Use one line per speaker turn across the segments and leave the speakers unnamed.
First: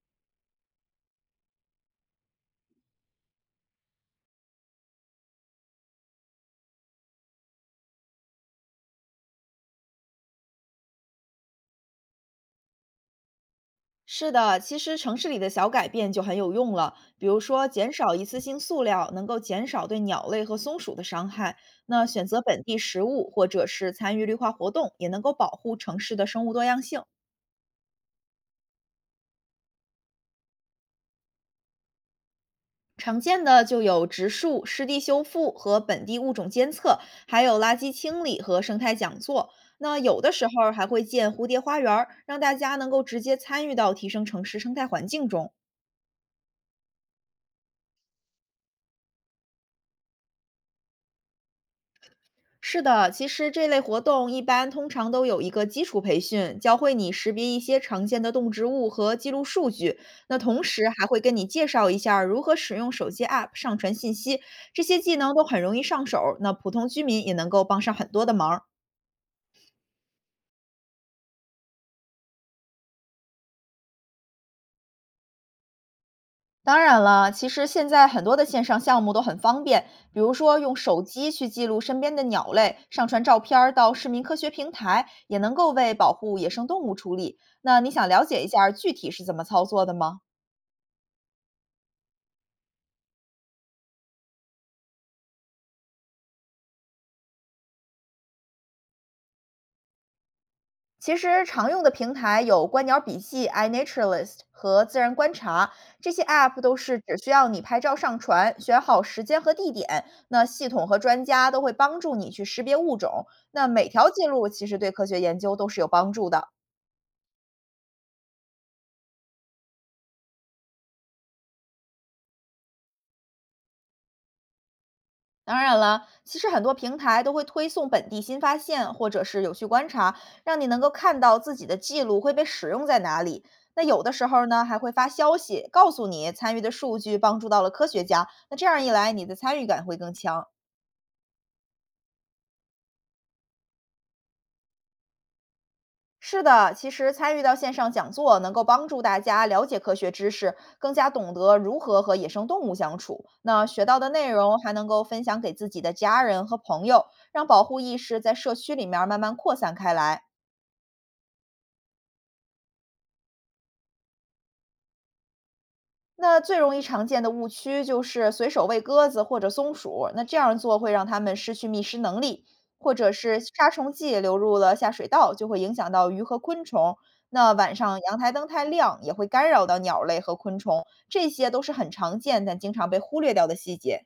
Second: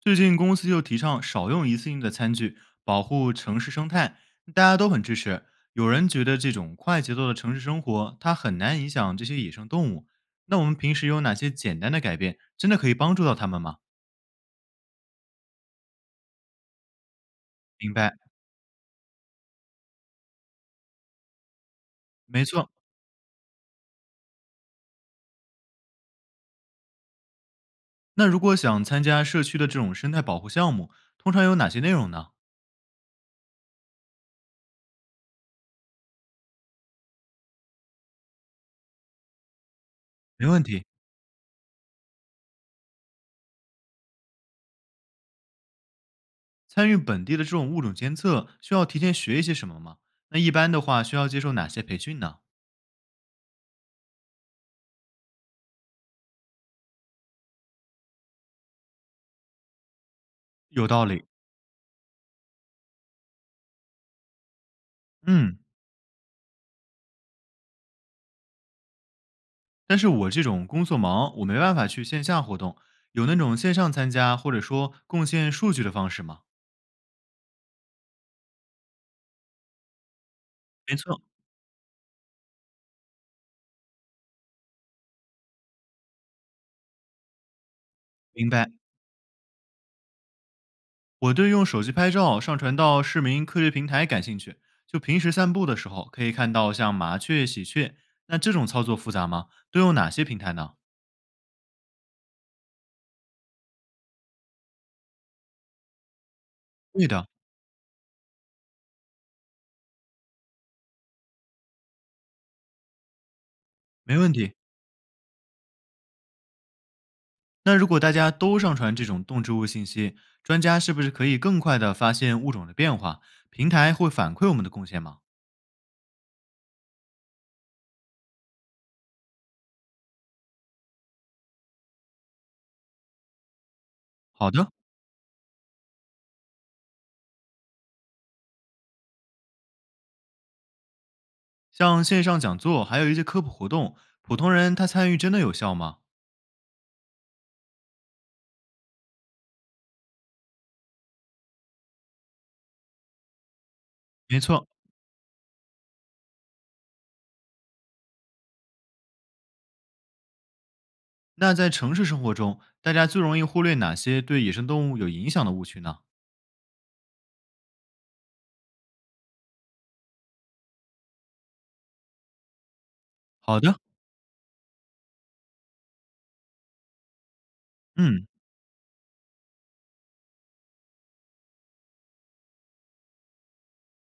最近公司又提倡少用一次性的餐具，保护城市生态，大家都很支持。有人觉得这种快节奏的城市生活，它很难影响这些野生动物。那我们平时有哪些简单的改变，真的可以帮助到他们吗？
是的，其实城市里的小改变就很有用了，比如说减
明白，
少一次性塑料，能够减少对鸟类和松鼠的伤害。那选择
没
本
错。
地食物或者是参与绿化活动，也能够保护城市的生物多样性。
那如果想参加社区的这种生态保护项目，通常有哪些内容呢？
常见的就有植树、湿地修复和本地物种监测，还有垃圾清理和生态讲座。那有的
没
时候
问
儿还
题。
会建蝴蝶花园儿，让大家能够直接参与到提升城市生态环境中。
参与本地的这种物种监测，需要提前学一些什么吗？那一般的话，需要接受哪些培训呢？
是的，其实这类活动一般通常都有一个基础培训，教会你识别一些常见的动植物和记录数据。那同时
有道
还会
理。
跟你介绍一下儿如何使用手机 App 上传信息，这些技能都
嗯，
很容易上手，那普通居民也能够帮上很多的忙儿。
但是我这种工作忙，我没办法去线下活动，有那种线上参加或者说贡献数据的方式吗？
当然了，其实现在很多的线上项目都很方便，比如说用
没
手
错，
机去记录身边的鸟类，上传照片儿到市民科学平台，也能够为保护野生动物出力。那你想了解一
明
下
白。
儿具体是怎么操作的吗？
我对用手机拍照上传到市民科学平台感兴趣，就平时散步的时候可以看到像麻雀、喜鹊，那这种操作复杂吗？都用哪些平台呢？
其实常用的平台有观鸟笔记、iNaturalist 和自然观察，这些 App 都是
对
只
的，
需要你拍照上传，选好时间和地点，那系统和专家都会帮助你去识别物种。那每条
没
记
问
录
题。
其实对科学研究都是有帮助的。
那如果大家都上传这种动植物信息，专家是不是可以更快地发现物种的变化？平台会反馈我们的贡献吗？
当然了，其实很多平台都会推送本地新发现或者是有趣观察，让你能够看到自己的记录会被使用在哪里。那有的时候
好
呢，
的，
还会发消息告诉你参与的数据帮助到了科学家。那这样一来，你的参与感会更强。
像线上讲座，还有一些科普活动，普通人他参与真的有效吗？
是的，其实参与到线上讲座能够帮助大家了解科学知识，更加懂得如何和野生动物相处。那学到的内
没
容
错，
还能够分享给自己的家人和朋友，让保护意识在社区里面慢慢扩散开来。
那在城市生活中，大家最容易忽略哪些对野生动物有影响的误区呢？
那最容易常见的误区就是随手喂鸽子或者松鼠，那这样做会让它们失去觅食能力，或者是
好
杀
的，
虫剂流入了下水道，就会影响到鱼和昆虫。那晚上阳
嗯，
台灯太亮也会干扰到鸟类和昆虫，这些都是很常见但经常被忽略掉的细节。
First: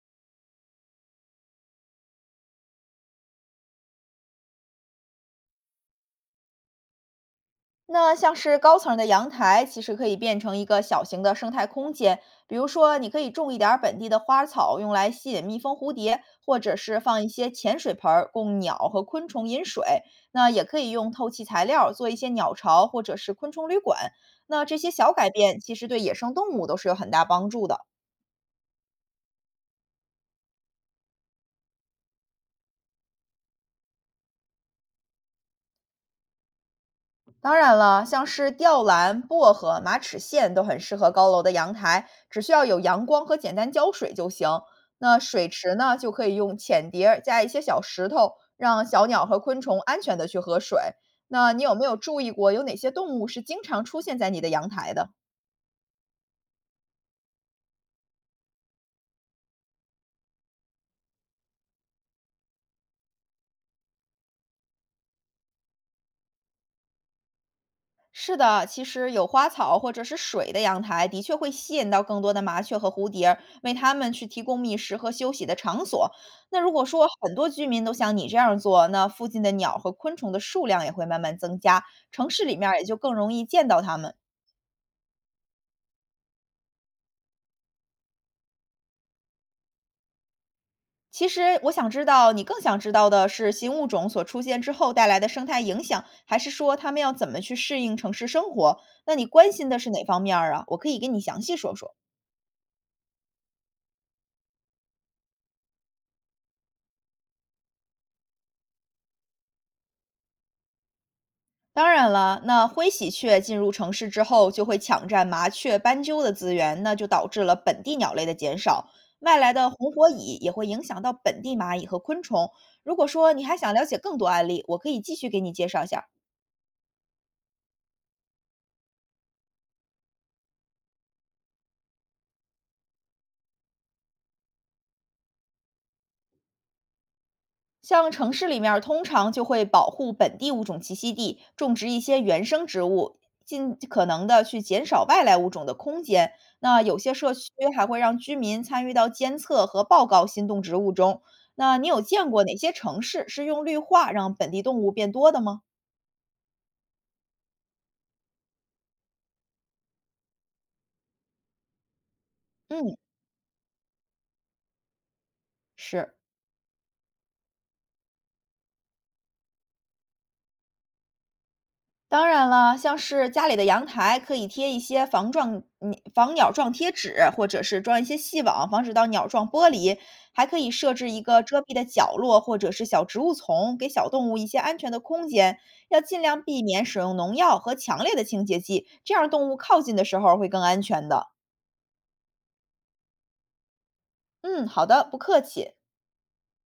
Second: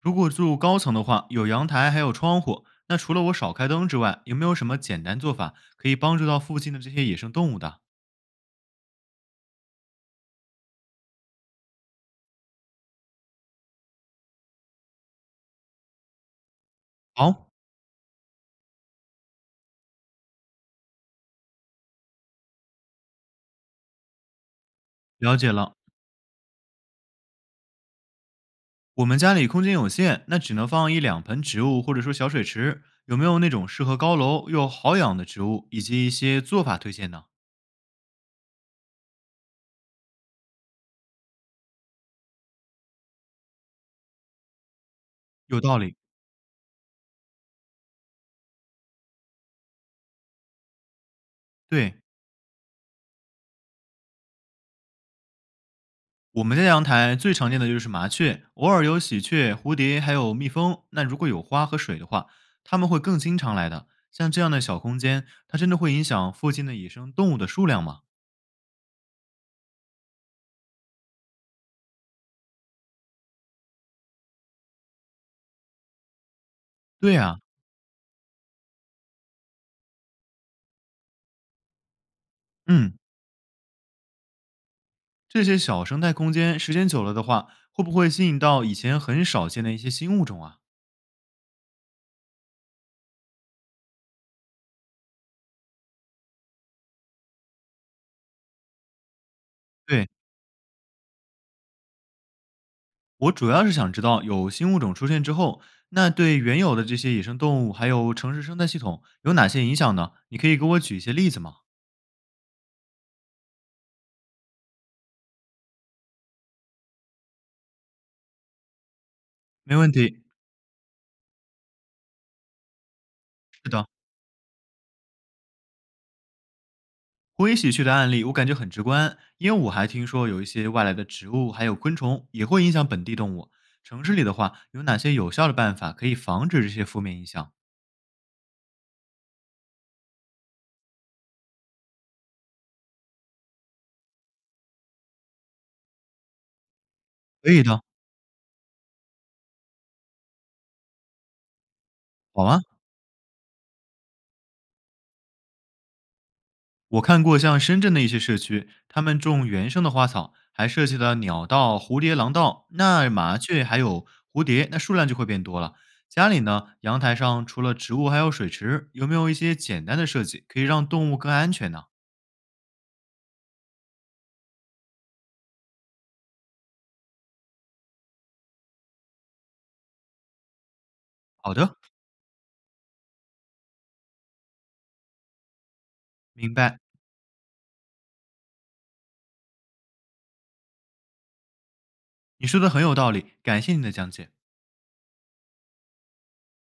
如果住高层的话，有阳台还有窗户，那除了我少开灯之外，有没有什么简单做法可以帮助到附近的这些野生动物的？
那像是高层儿的阳台，其实可以变成一个小型的生态空间。比如说，你可以种一点儿本地的花草，用来吸引蜜蜂、蝴蝶，或者是放一
好，
些潜水盆儿，供鸟和昆虫饮水。那也可以用透气材料做一些鸟巢，或者是昆虫旅馆。那这些小改
了解
变，其
了。
实对野生动物都是有很大帮助的。
我们家里空间有限，那只能放一两盆植物或者说小水池。有没有那种适合高楼又好养的植物以及一些做法推荐呢？
当然了，像是吊兰、薄荷、马齿苋都很适合高楼的阳台，只需要有阳光和简单浇水就行。那水
有
池
道理。
呢，就可以用浅碟儿加一些小石头，让小鸟和昆虫安全的去喝水。那你有没
对，
有注意过，有哪些动物是经常出现在你的阳台的？
我们家阳台最常见的就是麻雀，偶尔有喜鹊、蝴蝶，还有蜜蜂。那如果有花和水的话，它们会更经常来的。像这样的小空间，它真的会影响附近的野生动物的数量吗？
是的，其实有花草或者是水的阳台，的确会吸引到更多的麻雀和蝴蝶，为它们去提供觅食和休息的场所。那如果说
对
很
啊，
多居民都像你这样做，那附近的鸟和昆虫的数量也会慢慢增加，城市里面儿也就
嗯，
更容易见到它们。
这些小生态空间时间久了的话，会不会吸引到以前很少见的一些新物种啊？
其实我想知道，你更想知道的是新物种所出现之后带来的生态影响，还是说它们要怎么去适应城市生活？那你关心的是哪
对，
方面儿啊？我可以跟你详细说说。
我主要是想知道，有新物种出现之后，那对原有的这些野生动物还有城市生态系统有哪些影响呢？你可以给我举一些例子吗？
当然了，那灰喜鹊进入城市之后，就会抢占麻雀、斑鸠的资源，那就导致了本地鸟类的减少。外来的
没问
红火
题，
蚁也会影响到本地蚂蚁和昆虫。如果说你还
是
想了
的。
解更多案例，我可以继续给你介绍一下。
灰喜鹊的案例我感觉很直观，因为我还听说有一些外来的植物还有昆虫也会影响本地动物。城市里的话，有哪些有效的办法可以防止这些负面影响？
像城市里面儿通常就会保护本地物种栖息地，种植一些原生植物，尽可能的去减少外来物种的空间。那有些社区
可以的，
还会让居民参与到监测和报告新动植物中。那你有见过
好
哪
啊。
些城市是用绿化让本地动物变多的吗？
我看过像深圳的一些社区，他们种原生的花草，还设计了鸟道、蝴蝶廊道，
嗯，
那麻雀还有蝴蝶，那数量就会变多了。
是。
家里呢，阳台上除了植物还有水池，有没有一些简单的设计可以让动物更安全呢？
当然了，像是家里的阳台可以贴一些防撞防鸟撞贴纸，或者是装一些细网，防止到鸟撞玻璃。还可以设置一个
好
遮蔽
的，
的角落，或者是小植物丛，给小动物一些安全的空间。要尽量
明
避
白。
免使用农药和强烈的清洁剂，这样动物靠近的时候会更安全的。
你说的很有道理，感谢你的讲解。
嗯，好的，不客气。